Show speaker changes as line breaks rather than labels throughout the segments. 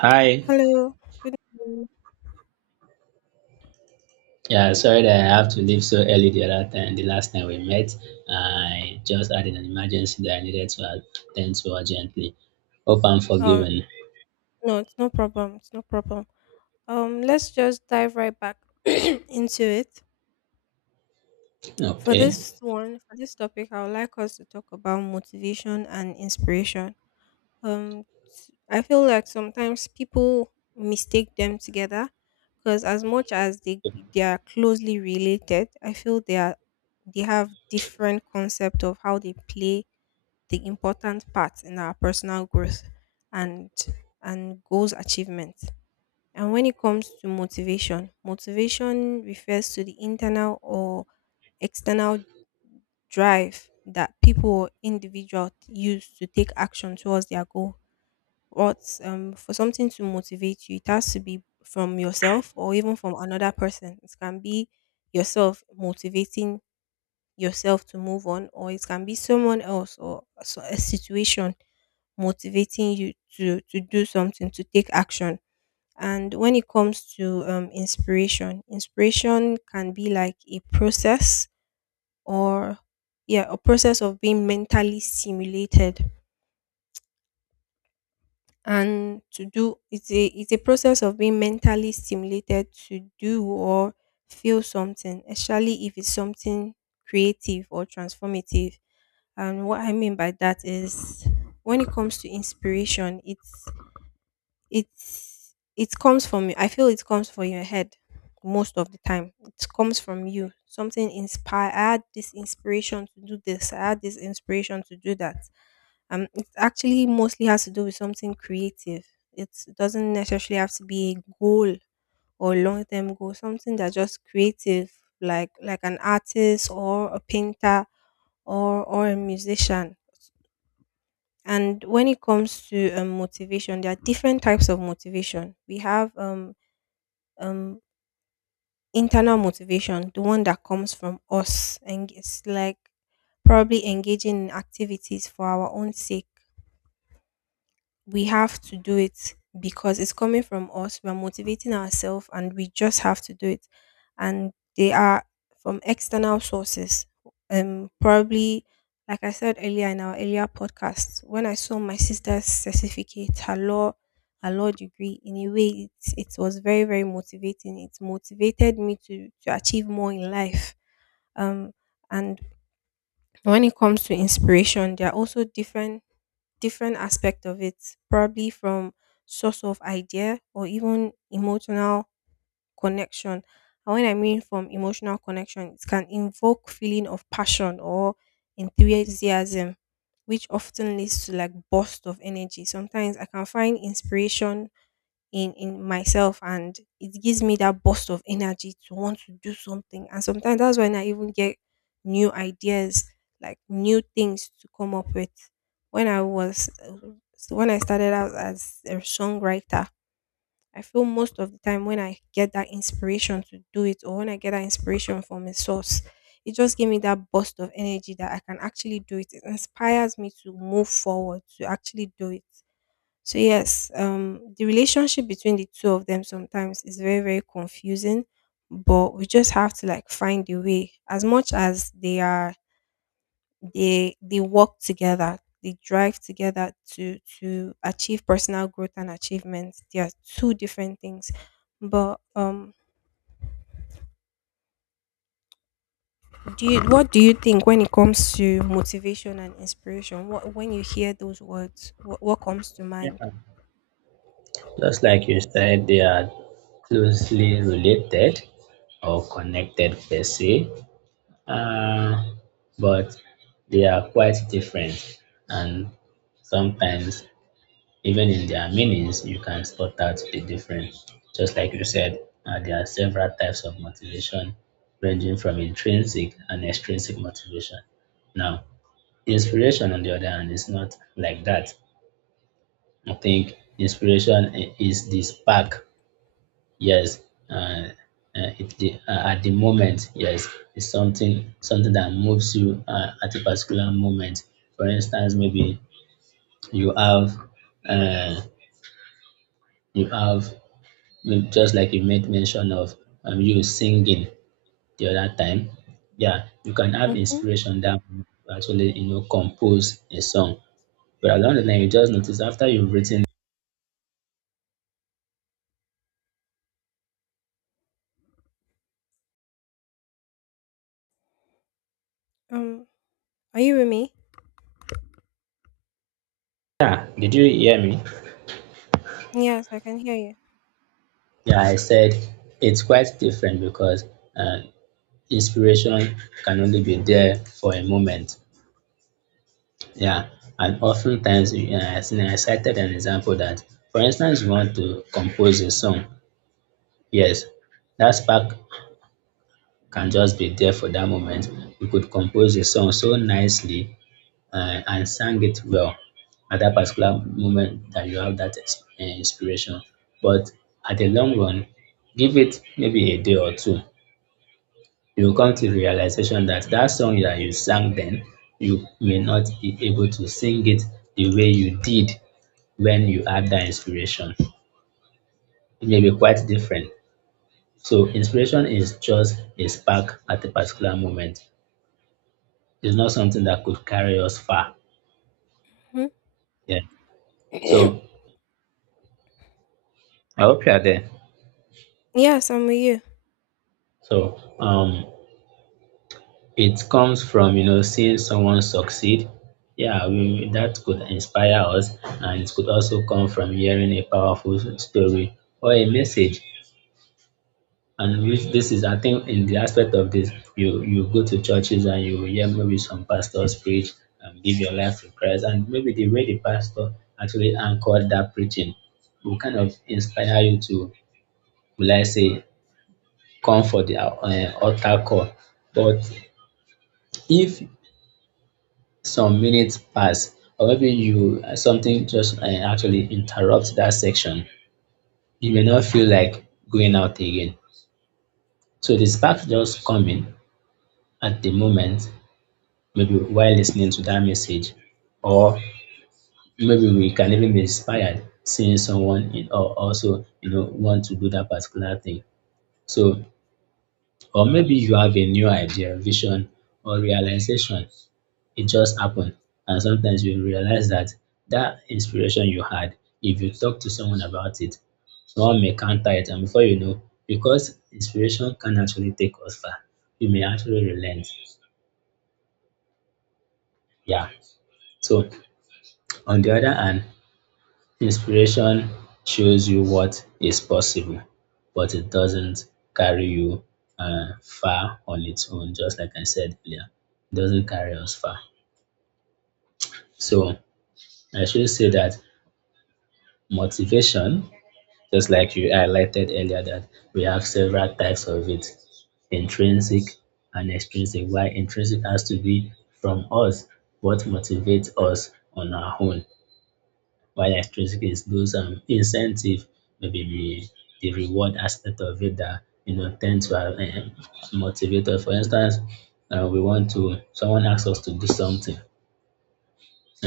Hi.
Hello, good evening.
Yeah, sorry that I have to leave so early the other time, the last time we met. I just had an emergency that I needed to attend to urgently. Hope I'm
Uh,
forgiven.
no, it's no problem. It's no problem. Let's just dive right back into it. For
Okay.
this one, for this topic, I would like us to talk about motivation and inspiration. I feel like sometimes people mistake them together because as much as they are closely related, I feel they have different concept of how they play the important part in our personal growth and and goals achievement. And when it comes to motivation, motivation refers to the internal or external drive that people or individual use to take action towards their goal. What For something to motivate you, it has to be from yourself or even from another person. It can be yourself motivating yourself to move on, or it can be someone else or a situation motivating you to do something to take action. And when it comes to inspiration, inspiration can be like a process or yeah a process of being mentally stimulated and to do it's a process of being mentally stimulated to do or feel something, especially if it's something creative or transformative. And what I mean by that is, when it comes to inspiration, it's it comes from you. I feel it comes from your head most of the time. It comes from you. Something inspire. I had this inspiration to do this. I had this inspiration to do that. It actually mostly has to do with something creative. It doesn't necessarily have to be a goal or long term goal, something that's just creative, like an artist or a painter or a musician. And when it comes to motivation, there are different types of motivation. We have um, internal motivation, the one that comes from us, and it's like probably engaging in activities for our own sake. We have to do it because it's coming from us. We're motivating ourselves and we just have to do it. And they are from external sources. Probably, like I said earlier in our earlier podcast, when I saw my sister's certificate, her law degree, in a way, it was very, very motivating. It motivated me to achieve more in life. Um, and when it comes to inspiration, there are also different aspect of it, probably from source of idea or even emotional connection. And when I mean from emotional connection, it can invoke feeling of passion or enthusiasm, which often leads to like burst of energy. Sometimes I can find inspiration in myself, and it gives me that burst of energy to want to do something, and sometimes that's when I even get new ideas, like new things to come up with. When I was So when I started out as a songwriter, I feel most of the time when I get that inspiration to do it, or when I get that inspiration from a source, it just gave me that burst of energy that I can actually do it. It inspires me to move forward, to actually do it. So yes, the relationship between the two of them sometimes is very, very confusing, but we just have to like find a way. As much as they are, they work together, they drive together to achieve personal growth and achievements. They are two different things, but do you what do you think when it comes to motivation and inspiration? What, when you hear those words, what comes to
Yeah.
mind?
Just like you said, they are closely related or connected per se, uh, but they are quite different, and sometimes even in their meanings, you can spot out the difference. Just like you said, there are several types of motivation, ranging from intrinsic and extrinsic motivation. Now, inspiration, on the other hand, is not like that. I think inspiration is the spark. Yes, uh, at the moment, yes, it's something that moves you at a particular moment. For instance, maybe you have uh, you have Mm, just like you made mention of, you singing the other time, yeah, you can have
Mhm.
inspiration that will actually, you know, compose a song. But along the line, you just notice after you've written,
Um, are you with me?
yeah, did you hear me?
Yes, I can hear you.
Yeah, I said it's quite different because, uh, inspiration can only be there for a moment. Yeah, and oftentimes, you know, I think I cited an example that, for instance, you want to compose a song. Yes, that spark can just be there for that moment. We could compose a song so nicely and sang it well at that particular moment that you have that inspiration. But at the long run, give it maybe a day or two. You will come to the realization that that song that you sang then, you may not be able to sing it the way you did when you had that inspiration. It may be quite different. So inspiration is just a spark at a particular moment. It's not something that could carry us far.
Mhm.
Yeah. So I hope you are there.
Yes, I'm with you.
So it comes from, you know, seeing someone succeed. Yeah, that could inspire us, and it could also come from hearing a powerful story or a message. And which this is, I think, in the aspect of this, you go to churches and you hear maybe some pastors preach and give your life to Christ, and maybe the way the pastor actually anchored that preaching will kind of inspire you to, will I say, come for the altar call. But if some minutes pass, or maybe you something just actually interrupts that section, you may not feel like going out again. So the spark just come in at the moment, maybe while listening to that message, or maybe we can even be inspired seeing someone in, or also, you know, want to do that particular thing. So, or maybe you have a new idea, vision, or realization. It just happened. And sometimes you realize that that inspiration you had, if you talk to someone about it, someone may counter it. And before you know, because inspiration can actually take us far, you may actually relent. Yeah. So, on the other hand, inspiration shows you what is possible, but it doesn't carry you far on its own, just like I said earlier. It doesn't carry us far. So, I should say that motivation, just like you highlighted earlier, that we have several types of it, intrinsic and extrinsic. Why intrinsic has to be from us, what motivates us on our own. While extrinsic is those incentive, maybe the reward aspect of it that, you know, tend to motivate us. For instance, we want to, someone asks us to do something,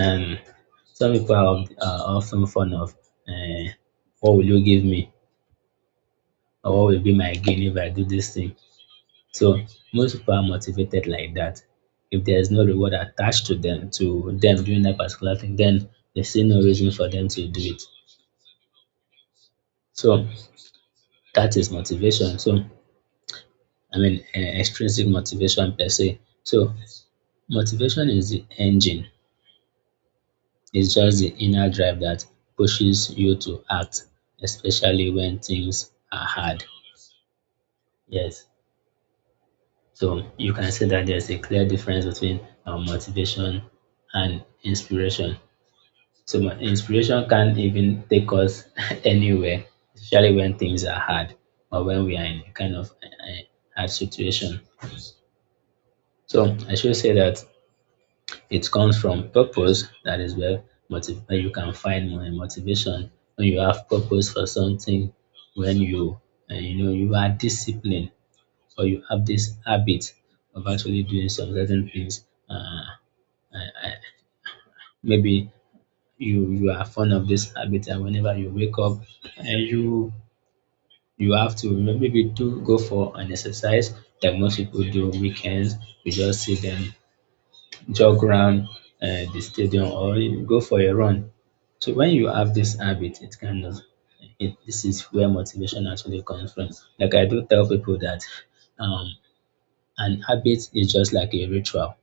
and some people are often fond of, uh, what will you give me, or what will be my gain if I do this thing? So most people are motivated like that. If there is no reward attached to them doing that particular thing, then they see no reason for them to do it. So that is motivation. So I mean, extrinsic motivation per se. So motivation is the engine. It's just the inner drive that pushes you to act, especially when things are hard. Yes. So you can see that there's a clear difference between motivation and inspiration. So inspiration can even take us anywhere, especially when things are hard or when we are in a kind of hard situation. So I should say that it comes from purpose. That is where where you can find more motivation when you have purpose for something. When you, you know, you are disciplined or you have this habit of actually doing some certain things. Uh, I, I, maybe you are fond of this habit, and whenever you wake up, and you have to maybe do go for an exercise that most people do on weekends. You just see them jog around the stadium, or you go for a run. So when you have this habit, it kind of, it, this is where motivation actually comes from. Like I do tell people that, um, an habit is just like a ritual.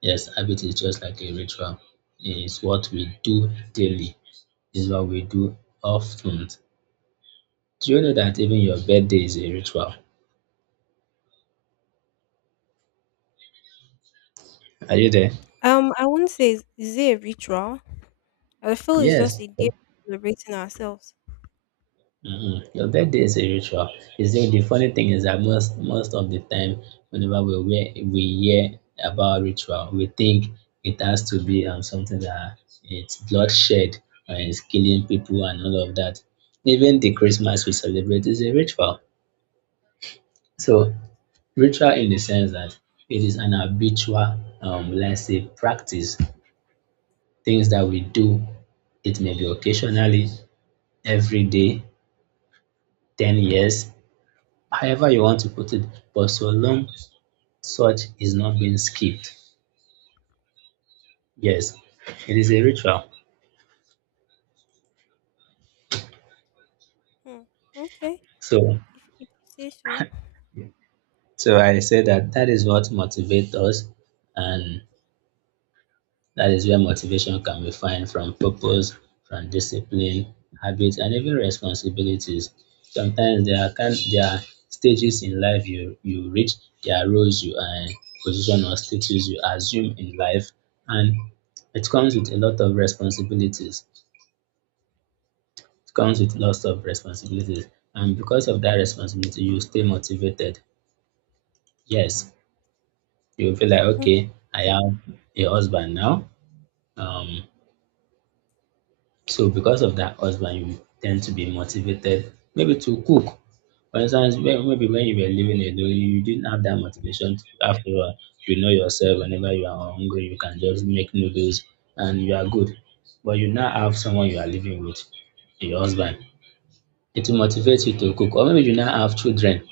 Yes, habit is just like a ritual. It's what we do daily. It's what we do often. Do you know that even your birthday is a ritual? Are you there?
I wouldn't say is it a ritual. I feel it's just
Yes.
a day of celebrating ourselves.
Mm-mm. Your birthday is a ritual. Is the funny thing is that, most of the time, whenever we wear, we hear about ritual, we think it has to be something that, it's bloodshed and it's killing people and all of that. Even the Christmas we celebrate is a ritual. So, ritual in the sense that it is an habitual, let's say, practice, things that we do. It may be occasionally, every day, 10 years, however you want to put it, but so long such is not being skipped. Yes, it is a ritual.
Hmm. Okay.
So,
If you say so.
so I say that that is what motivates us, and that is where motivation can be found: from purpose, from discipline, habits, and even responsibilities. Sometimes there are kind, there are stages in life you reach, there are roles you are in, position or status you assume in life, and it comes with a lot of responsibilities. It comes with lots of responsibilities, and because of that responsibility, you stay motivated. Yes, you feel like, okay, I have a husband now. Um, So because of that husband, you tend to be motivated maybe to cook. For instance, maybe when you were living alone, you didn't have that motivation. To, after all, you know yourself, whenever you are hungry, you can just make noodles and you are good. But you now have someone you are living with, your husband. It will motivate you to cook. Or maybe you now have children.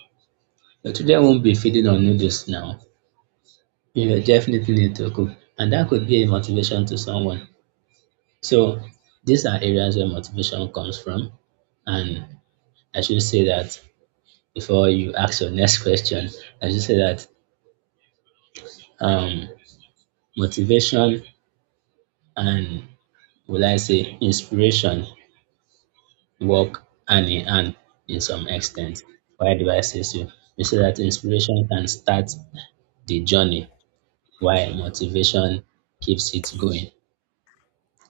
Your children won't be feeding on noodles now. You will definitely need to cook. And that could be a motivation to someone. So these are areas where motivation comes from. And I should say that, before you ask your next question, I should say that, um, motivation and, will I say, inspiration work hand in hand in some extent. Why do I say so? We say that inspiration can start the journey, while motivation keeps it going.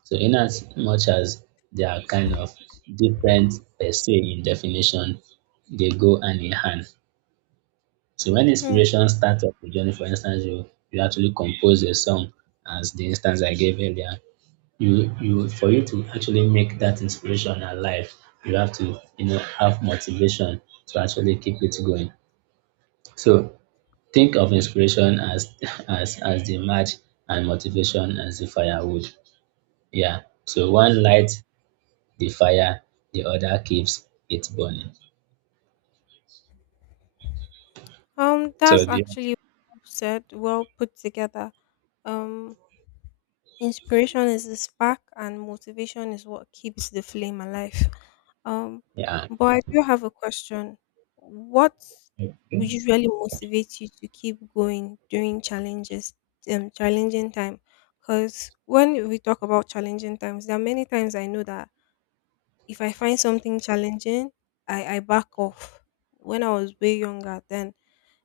So, in as much as they are kind of different per se in definition, they go hand in hand. So when
Mhm.
inspiration starts up your journey, for instance, you actually compose a song, as the instance I gave earlier. You for you to actually make that inspiration alive, you have to, you know, have motivation to actually keep it going. So think of inspiration as as the match, and motivation as the firewood. Yeah. So one light the fire, the other keeps it burning. So
That's
do you,
actually well said, well put together. Um, Inspiration is the spark, and motivation is what keeps the flame alive. Um,
yeah.
but I do have a question. What would usually motivate you to keep going during challenges, challenging time? Because when we talk about challenging times, there are many times I know that, if I find something challenging, I back off. When I was way younger, then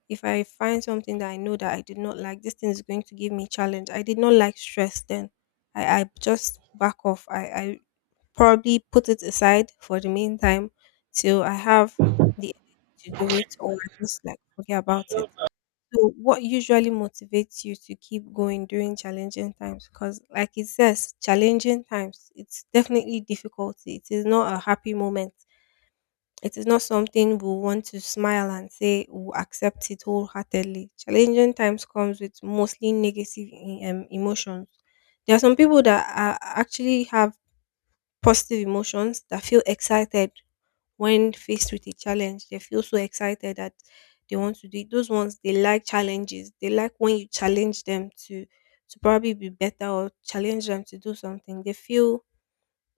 if I find something that I know that I did not like, this thing is going to give me challenge. I did not like stress then. I just back off. I probably put it aside for the meantime till I have the energy to do it, or I just like forget about it. So, what usually motivates you to keep going during challenging times? Because, like it says, challenging times, it's definitely difficulty. It is not a happy moment. It is not something we want to smile and say we accept it wholeheartedly. Challenging times comes with mostly negative emotions. There are some people that are actually have positive emotions that feel excited. When faced with a challenge, they feel so excited that they want to do it. Those ones they like challenges. They like when you challenge them to probably be better, or challenge them to do something.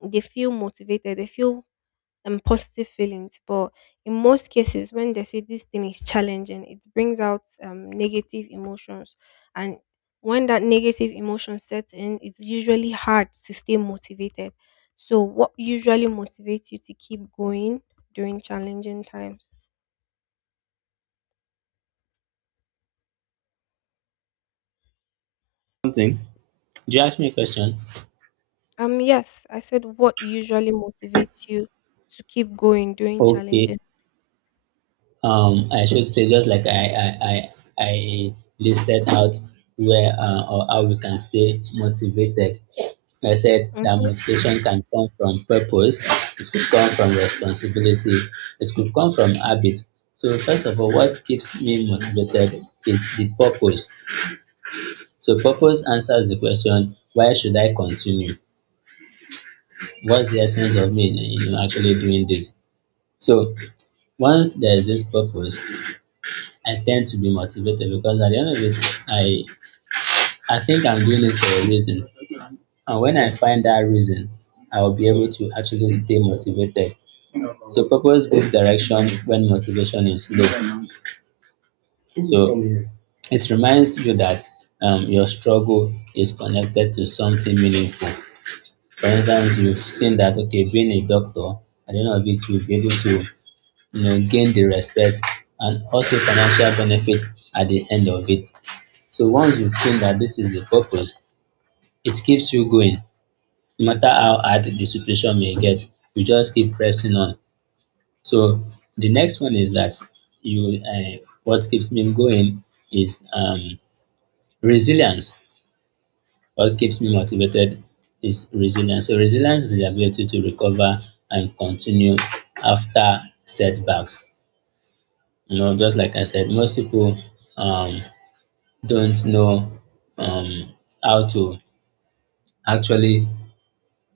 They feel motivated. They feel and positive feelings. But in most cases, when they say this thing is challenging, it brings out negative emotions. And when that negative emotion sets in, it's usually hard to stay motivated. So, what usually motivates you to keep going during challenging times?
Something. Do you ask me a question?
Yes, I said what usually motivates you to keep going during
Okay.
challenging.
I should say, just like I listed out where, or how we can stay motivated. I said that
Mhm.
motivation can come from purpose, it could come from responsibility, it could come from habit. So first of all, what keeps me motivated is the purpose. So purpose answers the question, why should I continue? What's the essence of me, you know, actually doing this? So once there is this purpose, I tend to be motivated because, at the end of it, I I think I'm doing it for a reason. And when I find that reason, I'll be able to actually stay motivated. So purpose gives direction when motivation is low. So it reminds you that, your struggle is connected to something meaningful. For instance, you've seen that, okay, being a doctor, at the end of it, you'll be able to, you know, gain the respect and also financial benefits at the end of it. So once you've seen that this is the purpose, it keeps you going. No matter how hard the situation may get, you just keep pressing on. So the next one is that you, what keeps me going is, resilience. What keeps me motivated is resilience. So resilience is the ability to recover and continue after setbacks. You know, just like I said, most people, um, don't know, um, how to actually,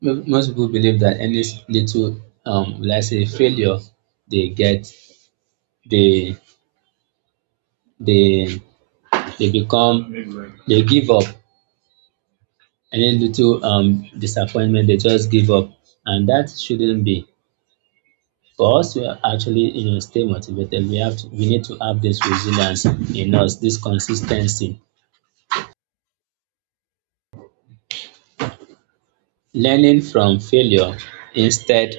Most people believe that any little, let's say, failure they get, they they they become, they give up, any little disappointment, they just give up, and that shouldn't be. For us to actually, you know, stay motivated, we need to have this resilience in us, this consistency, learning from failure instead